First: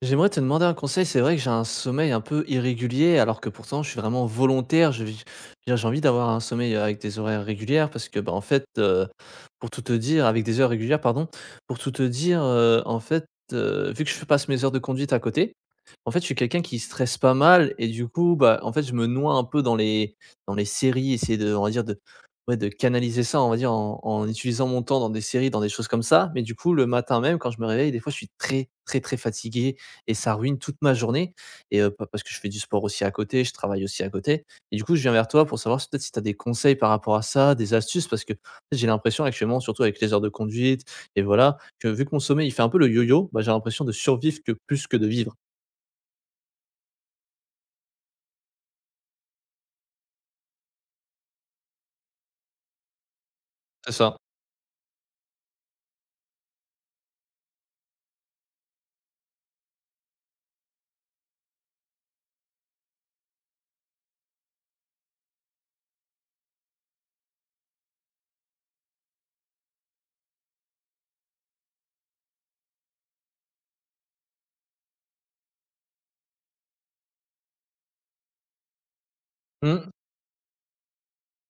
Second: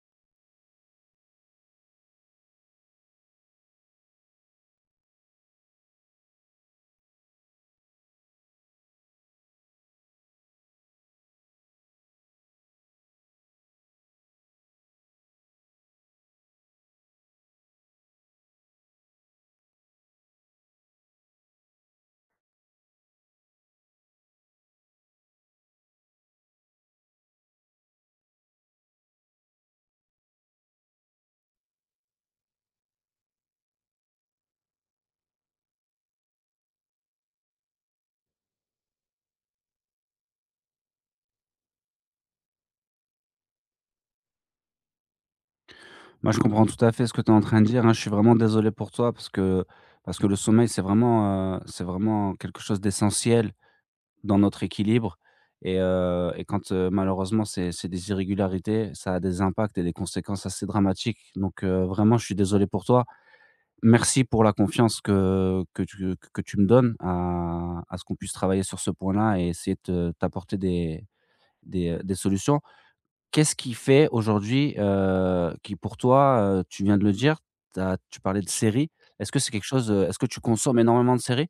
J'aimerais te demander un conseil. C'est vrai que j'ai un sommeil un peu irrégulier, alors que pourtant je suis vraiment volontaire. Je veux dire, j'ai envie d'avoir un sommeil avec des horaires régulières parce que, bah, en fait, pour tout te dire, avec des heures régulières, pardon, pour tout te dire, en fait, vu que je passe mes heures de conduite à côté, en fait, je suis quelqu'un qui stresse pas mal et du coup, bah, en fait, je me noie un peu dans les séries, essayer de, on va dire, de, ouais, de canaliser ça, on va dire, en, en utilisant mon temps dans des séries, dans des choses comme ça. Mais du coup, le matin même, quand je me réveille, des fois, je suis très, très, très fatigué et ça ruine toute ma journée et pa parce que je fais du sport aussi à côté, je travaille aussi à côté et du coup, je viens vers toi pour savoir si peut-être si tu as des conseils par rapport à ça, des astuces parce que j'ai l'impression actuellement, surtout avec les heures de conduite et voilà, que vu que mon sommeil il fait un peu le yo-yo, bah, j'ai l'impression de survivre que plus que de vivre. Moi, je comprends tout à fait ce que tu es en train de dire, hein. Je suis vraiment désolé pour toi parce que le sommeil, c'est vraiment quelque chose d'essentiel C'est ça. dans notre équilibre. Et quand, malheureusement, c'est des irrégularités, ça a des impacts et des conséquences assez dramatiques, donc vraiment, je suis désolé pour toi. Merci pour la confiance que tu me donnes à ce qu'on puisse travailler sur ce point-là et essayer de te t'apporter des des solutions. Qu'est-ce qui fait aujourd'hui, qui pour toi, tu viens de le dire, tu tu parlais de séries. Est-ce que c'est quelque chose, est-ce que tu consommes énormément de séries?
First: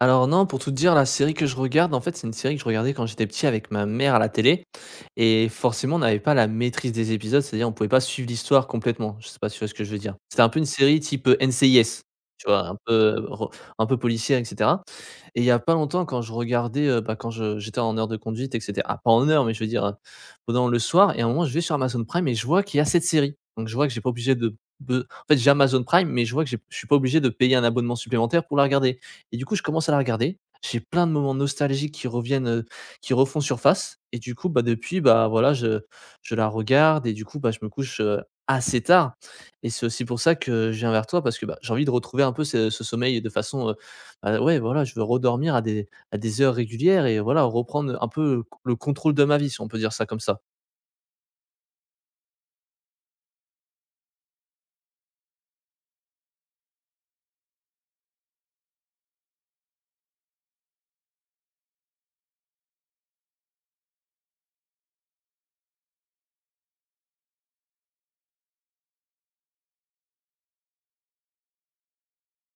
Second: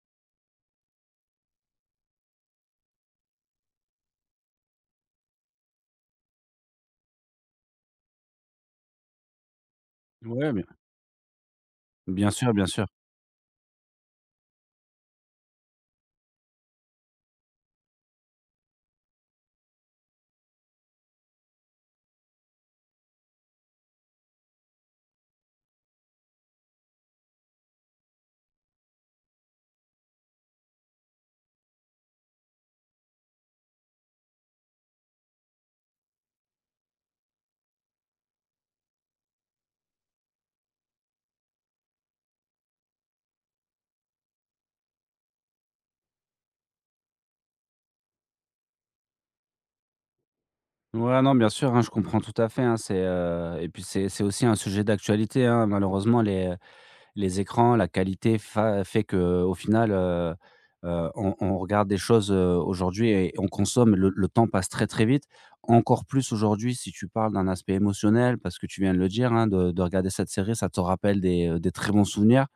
Alors non, pour tout te dire, la série que je regarde, en fait, c'est une série que je regardais quand j'étais petit avec ma mère à la télé. Et forcément, on n'avait pas la maîtrise des épisodes, c'est-à-dire on pouvait pas suivre l'histoire complètement. Je sais pas si tu vois ce que je veux dire. C'était un Ouais, peu une série type NCIS, bien tu sûr, bien vois, un sûr. peu, un peu policière, etc. Et il y a pas longtemps, quand je regardais, bah, quand j'étais en heure de conduite, etc. Ah, pas en heure, mais je veux dire, pendant le soir, et à un moment, je vais sur Amazon Prime et je vois qu'il y a cette série. Donc je vois que j'ai pas obligé de... En fait, j'ai Amazon Prime, mais je vois que je suis pas obligé de payer un abonnement supplémentaire pour la regarder. Et du coup, je commence à la regarder. J'ai plein de moments nostalgiques qui reviennent, qui refont surface et du coup, bah, depuis, bah, voilà, je la regarde et du coup, bah, je me couche, assez tard et c'est aussi pour ça que je viens vers toi parce que, bah, j'ai envie de retrouver un peu ce sommeil de façon, bah, ouais, voilà, je veux redormir à des heures régulières et voilà, reprendre un peu le contrôle de ma vie, si on peut dire ça comme ça. Ouais, non, bien sûr, hein, je comprends tout à fait, hein, c'est, et puis c'est aussi un sujet d'actualité, hein, malheureusement les écrans, la qualité fa fait que au final, on regarde des choses, aujourd'hui et on consomme. Le temps passe très, très vite. Encore plus aujourd'hui si tu parles d'un aspect émotionnel parce que tu viens de le dire, hein, de regarder cette série, ça te rappelle des très bons souvenirs.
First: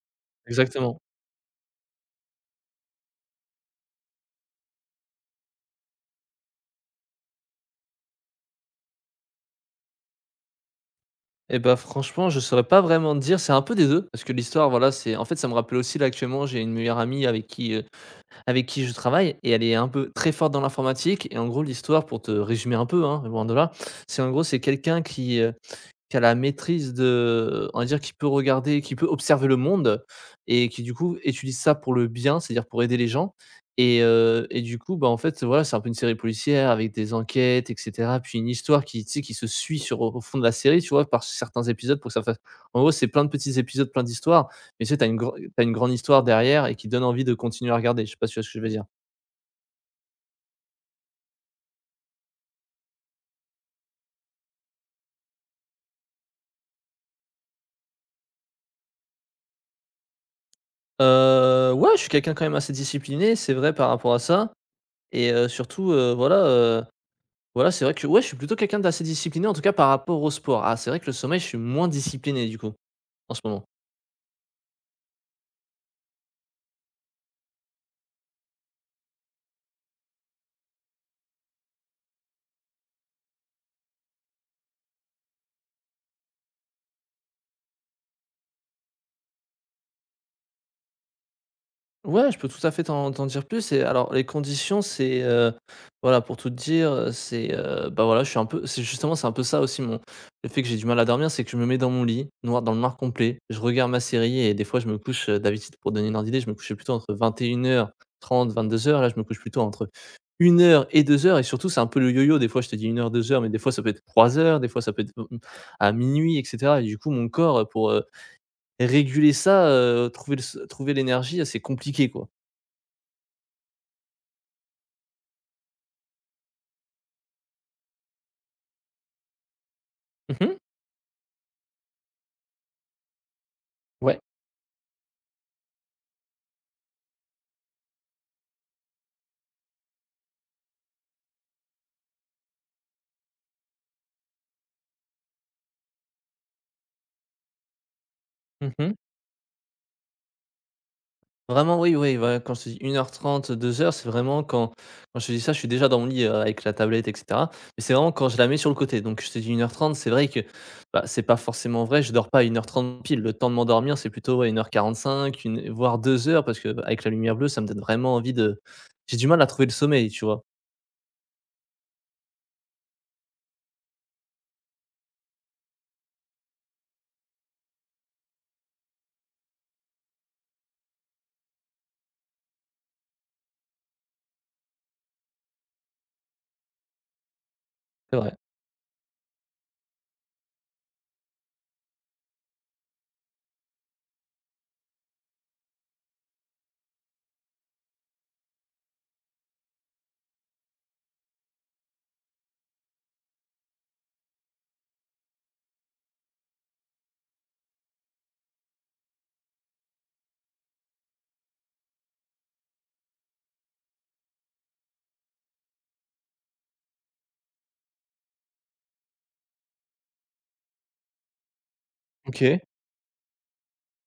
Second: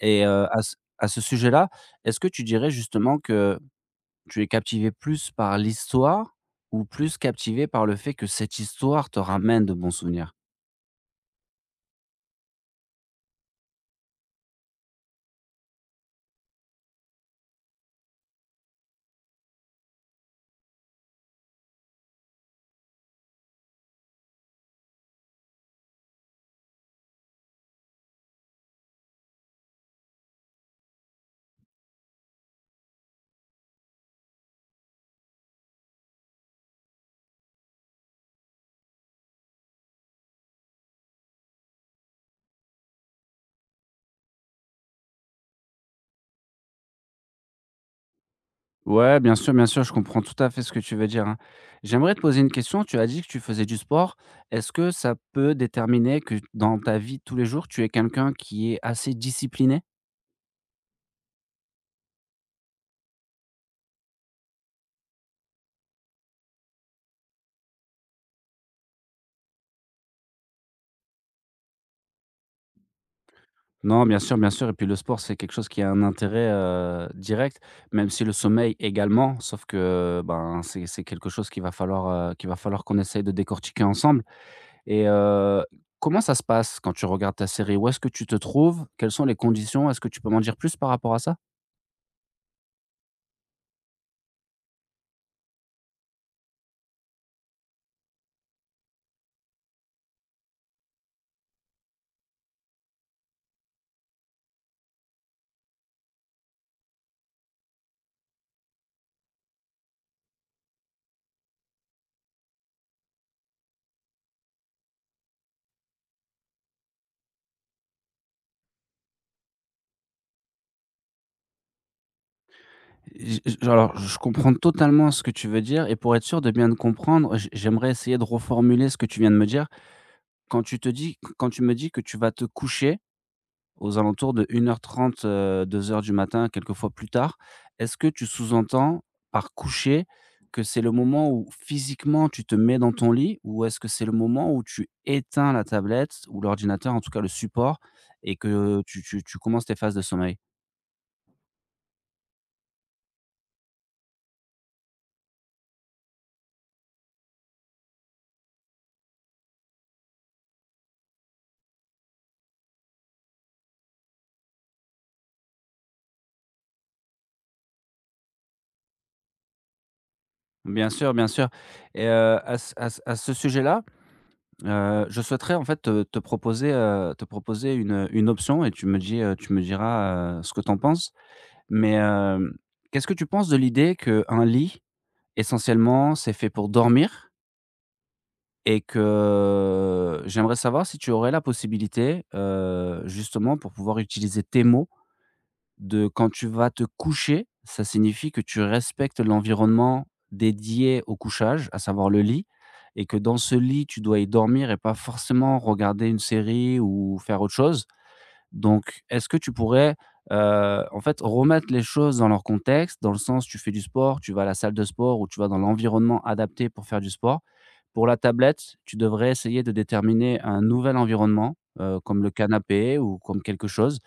À ce Exactement. Sujet-là, est-ce que tu dirais justement que tu es captivé plus par l'histoire, ou plus captivé par le fait que cette histoire te ramène de bons souvenirs? Et bah, franchement, je saurais pas vraiment te dire, c'est un peu des 2 parce que l'histoire, voilà, c'est en fait, ça me rappelle aussi là, actuellement, j'ai une meilleure amie avec qui je travaille et elle est un peu très forte dans l'informatique et en gros l'histoire pour te résumer un peu, hein, loin de là, c'est en gros c'est quelqu'un qui a la maîtrise de on va dire, qui peut regarder, qui peut observer le monde et qui, du coup, utilise ça pour le bien, c'est-à-dire pour aider les gens et du coup, bah, en fait, voilà, c'est un peu une série policière avec des enquêtes et cetera. Puis une histoire qui, tu sais, qui se suit sur au fond de la série, tu vois? Par certains épisodes pour que ça fasse en gros, c'est plein de petits épisodes, plein d'histoires, mais tu sais, t'as une gran tu une grande histoire derrière et qui donne envie de continuer à regarder. Je sais pas si tu vois ce que je veux dire? Ouais, bien sûr, je comprends tout à fait ce que tu veux dire, hein. J'aimerais te poser une question, tu as dit que tu faisais du sport. Est-ce que ça peut déterminer que dans ta vie de tous les jours, tu es quelqu'un qui est assez discipliné? Ouais, je suis quelqu'un quand même assez discipliné, c'est vrai par rapport à ça surtout, voilà. Voilà, c'est vrai que ouais, je suis plutôt quelqu'un d'assez discipliné, en tout cas par rapport au sport. Ah, c'est vrai que le sommeil, je suis moins discipliné du coup, en ce moment. Non, bien sûr, bien sûr, et puis le sport, c'est quelque chose qui a un intérêt, direct, même si le sommeil également, sauf que, ben, c'est quelque chose qu'il va falloir, qu'on essaye de décortiquer ensemble. et heu, Comment ça se passe quand tu regardes ta série? Où est-ce que tu te trouves? Quelles sont les conditions? Est-ce que tu peux m'en dire plus par rapport à ça? Ouais, je peux tout à fait t'en dire plus et alors les conditions c'est, voilà pour tout te dire, c'est, bah, voilà je suis un peu c'est justement c'est un peu ça aussi mon le fait que j'ai du mal à dormir, c'est que je me mets dans mon lit, noir dans le noir complet, je regarde ma série et des fois je me couche, d'habitude pour donner une ordre d'idée, je me couchais plutôt entre vingt et une heures trente, deux heures. Là je me couche plutôt entre une heure et 2h. Et surtout c'est un peu le yo-yo des fois je te dis une heure, deux heures, mais des fois ça peut être 3h. Des fois ça peut être m à minuit, et cetera et du coup mon corps, pour, réguler ça, trouver le s trouver l'énergie, c'est compliqué quoi. Je comprends totalement ce que tu veux dire, et pour être sûr de bien te comprendre, j'aimerais essayer de reformuler ce que tu viens de me dire. Mmh mh. Quand tu me dis que tu vas te coucher aux Ouais. alentours de 01:30, deux heures du matin, quelquefois plus tard, est-ce que tu sous-entends par coucher que c'est le moment où physiquement tu te mets dans ton lit? Ou est-ce que c'est le moment où tu éteins la tablette ou l'ordinateur, en tout cas le support, et Mmh que mh. Tu commences tes phases de sommeil? Vraiment, oui, oui, voilà, quand je te dis 1h30, deux heures, c'est vraiment quand je te dis ça, je suis déjà dans mon lit, avec la tablette et cetera. Mais c'est vraiment quand je la mets sur le côté. Donc je te dis une heure trente, c'est vrai que, bah, c'est pas forcément vrai, je dors pas à une heure trente pile. Le temps de m'endormir, c'est plutôt, ouais, 1:45, une voire deux heures, parce qu'avec la lumière bleue, ça me donne vraiment envie de j'ai du mal à trouver le sommeil, tu vois? Bien sûr, bien sûr. À ce sujet-là, je souhaiterais en fait te proposer une option, et tu me dis, tu me diras, ce que tu en penses. Mais, qu'est-ce que tu penses de l'idée qu'un lit, essentiellement, c'est fait pour dormir, C'est vrai. et que j'aimerais savoir si tu aurais la possibilité, justement pour pouvoir utiliser tes mots, de quand tu vas te coucher, ça signifie que tu respectes l'environnement dédié au couchage, à savoir le lit, et que dans ce lit, tu dois y dormir et pas forcément regarder une série ou faire autre chose. Donc, est-ce que tu pourrais, en fait, remettre les choses dans leur contexte? Dans le sens, tu fais du sport, tu vas à la salle de sport ou tu vas dans l'environnement adapté pour faire du sport. Pour la tablette, tu devrais essayer de déterminer un nouvel environnement, comme le OK. canapé ou comme quelque chose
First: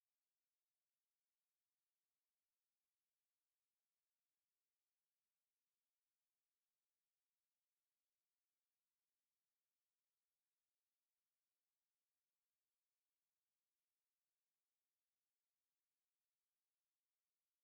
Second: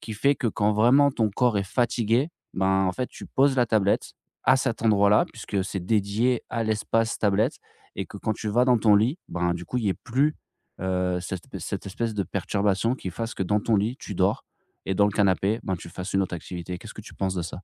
qui fait que quand vraiment ton corps est fatigué, ben, en fait, tu poses la tablette à cet endroit-là puisque c'est dédié à l'espace tablette, et que quand tu vas dans ton lit, ben, du coup, il y ait plus, cette espèce de perturbation qui fasse que dans ton lit, tu dors, et dans le canapé, ben, tu fasses une autre activité. Qu'est-ce que tu penses de ça?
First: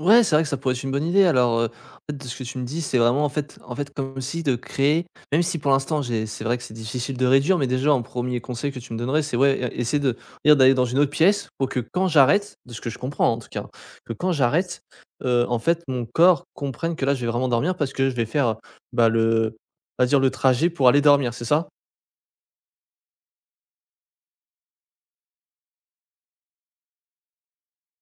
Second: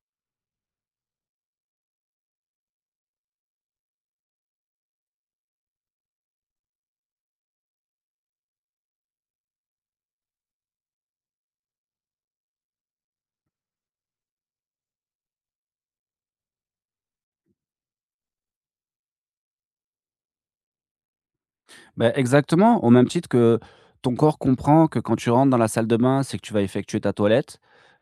Ouais, c'est vrai que ça pourrait être une bonne idée. Alors, en fait, de ce que tu me dis, c'est vraiment en fait comme si de créer même si pour l'instant j'ai c'est vrai que c'est difficile de réduire, mais déjà un premier conseil que tu me donnerais, c'est ouais, e essayer de dire d'aller dans une autre pièce pour que quand j'arrête, de ce que je comprends en tout cas, que quand j'arrête, en fait mon corps comprenne que là je vais vraiment dormir parce que je vais faire, bah, le on va dire le trajet pour aller dormir, c'est ça? Ben exactement, au même titre que ton corps comprend que quand tu rentres dans la salle de bain, c'est que tu vas effectuer ta toilette,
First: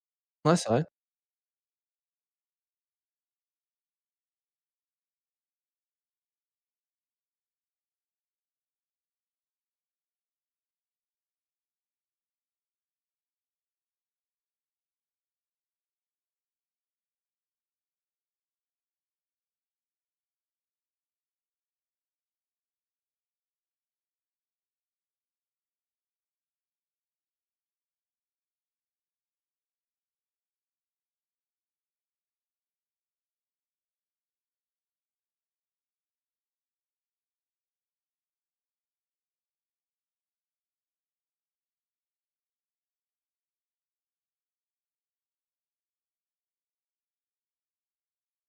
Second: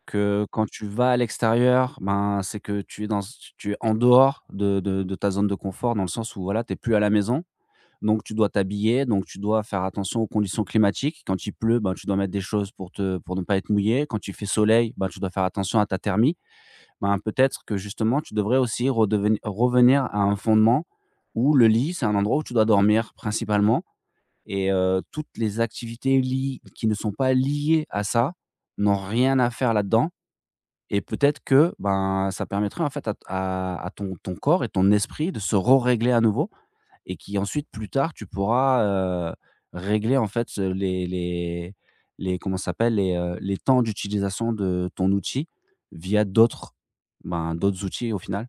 que Ouais, quand c'est vrai. tu vas à l'extérieur, ben, c'est que tu es en dehors de ta zone de confort, dans le sens où voilà, tu es plus à la maison, donc tu dois t'habiller, donc tu dois faire attention aux conditions climatiques. Quand il pleut, ben, tu dois mettre des choses pour te pour ne pas être mouillé. Quand il fait soleil, ben, tu dois faire attention à ta thermie. Ben, peut-être que justement, tu devrais aussi redeveni revenir à un fondement où le lit, c'est un endroit où tu dois dormir principalement, toutes les activités li qui ne sont pas liées à ça, n'ont rien à faire là-dedans, et peut-être que, ben, ça permettrait en fait à ton corps et ton esprit de se rerégler à nouveau, et qui ensuite plus tard tu pourras, heu, régler en fait ce les comment ça s'appelle? Les temps d'utilisation de ton outil via d'autres, ben, d'autres outils au final.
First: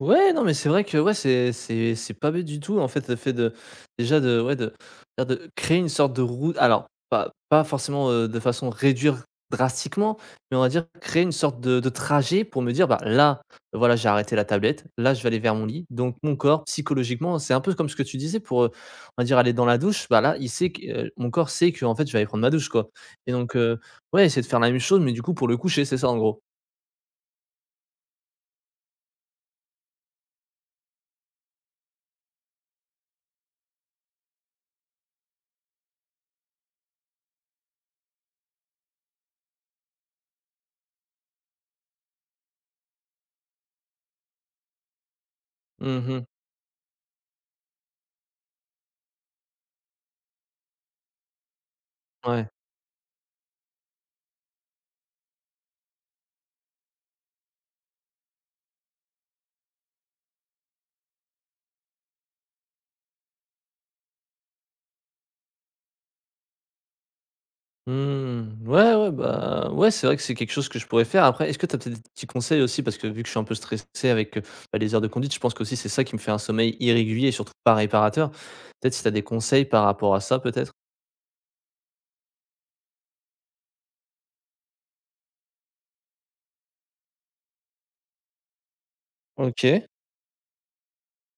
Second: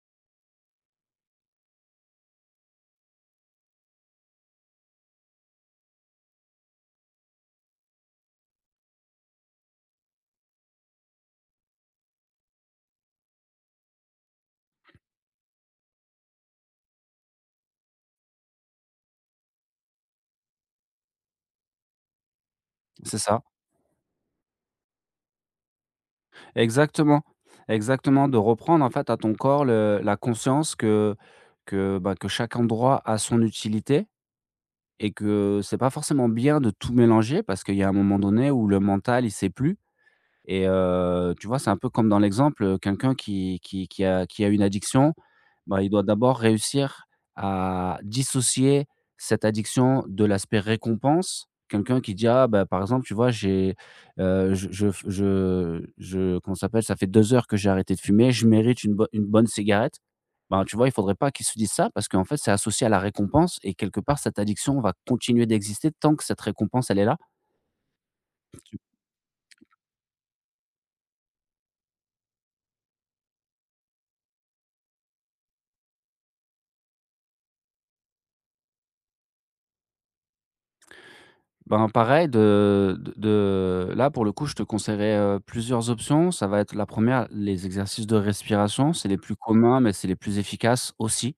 Ouais, non, mais c'est vrai que ouais, c'est pas bête du tout en fait, le fait de déjà de ouais, de dire de créer une sorte de route alors pas forcément, de façon réduire drastiquement, mais on va dire créer une sorte de trajet pour me dire: «Bah, là, voilà, j'ai arrêté la tablette, là, je vais aller vers mon lit». Donc mon corps psychologiquement, c'est un peu comme ce que tu disais pour, on va dire aller dans la douche, bah, là, il sait que, mon corps sait que en fait, je vais aller prendre ma douche, quoi C'est et ça. donc ouais, essayer de faire la même chose mais du coup pour le coucher, c'est ça en gros? Exactement, exactement, de reprendre en fait à ton corps le la conscience que que chaque endroit a son utilité, et que c'est pas forcément bien de tout mélanger parce qu'il y a un moment donné où le mental, il sait plus. Tu vois, c'est un peu comme dans l'exemple, quelqu'un qui a une addiction, bah, il doit Mmh. d'abord réussir à dissocier cette addiction de l'aspect récompense. Quelqu'un qui dit: «Ah Ouais. bah, par exemple, tu vois, j'ai, je comment ça s'appelle? Ça fait 2 heures que j'ai arrêté de fumer, je mérite une bo une bonne cigarette». Ben, tu vois, il faudrait pas qu'il se dise ça parce qu'en fait, c'est associé à la récompense et quelque part, cette addiction va continuer d'exister tant que cette récompense, elle est là. Mmh. Ouais, ouais, bah, ouais, c'est vrai que c'est quelque chose que je pourrais faire. Après, est-ce que tu as peut-être des petits conseils aussi? Parce que vu que je suis un peu stressé avec, bah, les heures de conduite, je pense qu'aussi c'est ça qui me fait un sommeil irrégulier et surtout pas réparateur. Peut-être si tu as des conseils par rapport à ça, peut-être? Ben, pareil de là, pour le coup, je te conseillerais, plusieurs options. Ça va être la première les exercices de respiration, c'est les plus communs, OK. mais c'est les plus efficaces aussi.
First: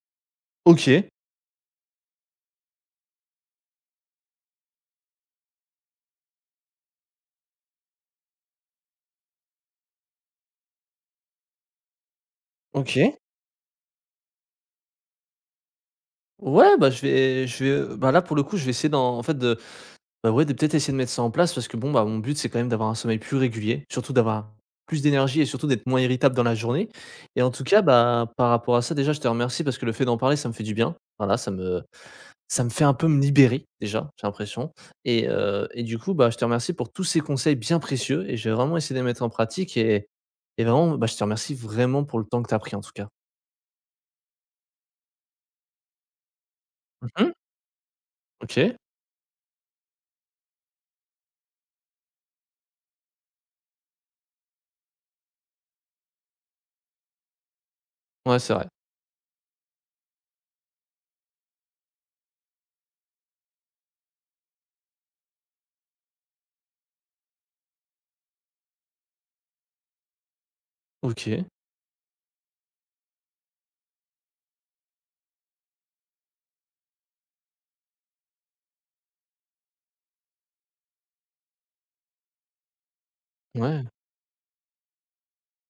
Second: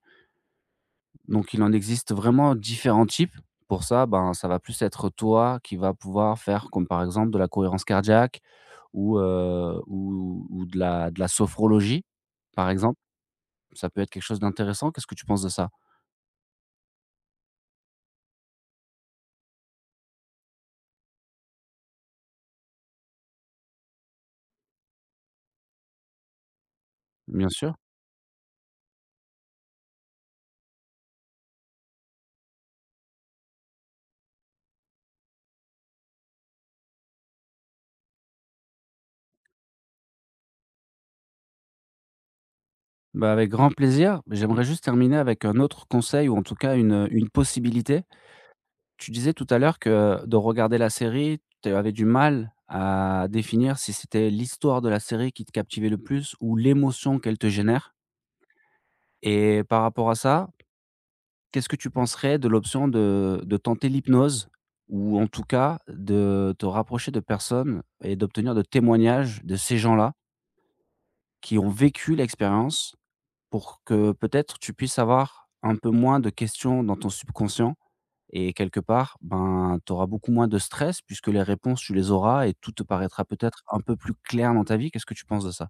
OK. Donc il en existe vraiment différents types. Pour ça, ben, ça va plus être toi qui va pouvoir faire comme, par exemple, de la cohérence cardiaque ou, ou de la sophrologie, par exemple. OK. Ça peut être quelque chose d'intéressant. Qu'est-ce que tu penses de ça? Ouais, bah, je vais, bah, là, pour le coup, je vais essayer d'en en fait, de bah, ouais, de peut-être essayer de mettre ça en place parce que bon, bah, mon but, c'est quand même d'avoir un sommeil plus régulier, surtout d'avoir plus d'énergie et surtout d'être moins irritable dans la journée et Bien en tout sûr. cas, bah, par rapport à ça, déjà, je te remercie parce que le fait d'en parler, ça me fait du bien. Voilà, ça me fait un peu me libérer déjà, j'ai l'impression et du coup, bah, je te remercie pour tous ces conseils bien précieux et j'ai vraiment essayé de les mettre en pratique et vraiment, bah, je te remercie vraiment pour le temps que tu as pris, en tout cas. Bah, avec grand plaisir. J'aimerais juste terminer avec un autre conseil, ou en tout cas une Mmh. possibilité. OK. Tu disais tout à l'heure que de regarder la série, tu avais du mal à définir si c'était l'histoire de la série qui te captivait le plus ou l'émotion qu'elle te génère. Ouais, c'est vrai. Et par rapport à ça, qu'est-ce que tu penserais de l'option de tenter l'hypnose, ou en tout cas de te rapprocher de personnes et d'obtenir de témoignages de ces gens-là OK. qui ont vécu l'expérience, pour que peut-être tu puisses avoir un peu moins de questions dans ton subconscient? Et quelque part, ben, tu auras beaucoup moins de stress puisque les réponses, tu les auras et tout te paraîtra peut-être un Ouais. peu plus clair dans ta vie. Qu'est-ce que tu penses de ça?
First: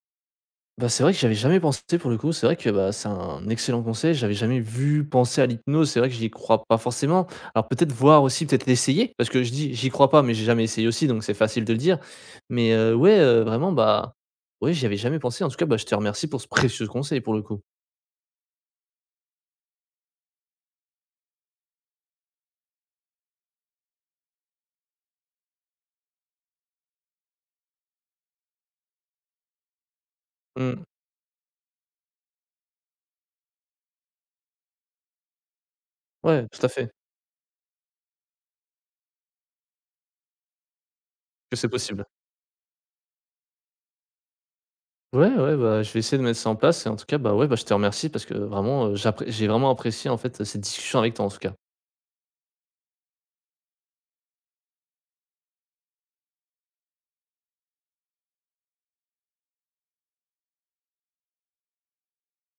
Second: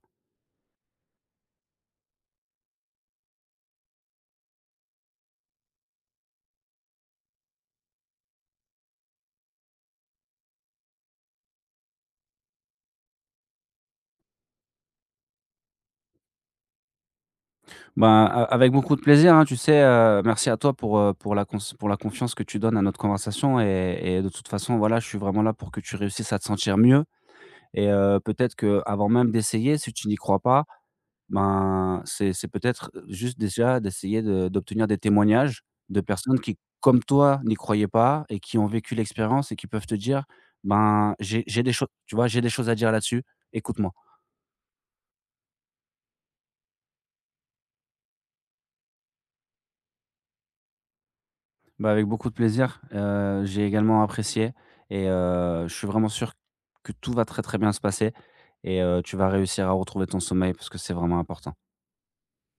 Bah, c'est vrai que j'avais jamais pensé pour le coup. C'est vrai que, bah, c'est un excellent conseil. J'avais jamais vu penser à l'hypnose. C'est vrai que j'y crois pas forcément. Alors peut-être voir aussi, peut-être l'essayer. Parce que je dis j'y crois pas, mais j'ai jamais essayé aussi, donc c'est facile de le dire. Mais ouais, vraiment, bah, ouais, j'y avais jamais pensé. En tout cas, bah, je te remercie pour ce précieux conseil pour le coup. Ben, a avec beaucoup de plaisir, hein, tu sais, merci à toi pour la cons pour la confiance que tu donnes à notre conversation, et de toute façon, voilà, je suis vraiment là pour que tu réussisses à te sentir mieux. Peut-être que avant même d'essayer, si tu n'y crois pas, Mmh. ben, c'est peut-être juste déjà d'essayer de d'obtenir des témoignages de personnes Ouais, qui, tout à fait, comme toi, n'y croyaient pas et qui ont vécu l'expérience et qui peuvent te dire: «Ben, que j'ai c'est des choses, possible. tu vois, j'ai des choses à dire là-dessus, écoute-moi». Ouais, ouais, bah, je vais essayer de mettre ça en place et en tout cas, bah, ouais, bah, je te remercie parce que vraiment, j'ai vraiment apprécié en fait, cette discussion avec toi en tout cas. Bah, avec beaucoup de plaisir, j'ai également apprécié, je suis vraiment sûr que tout va très, très bien se passer, tu vas réussir à retrouver ton sommeil parce que c'est vraiment important.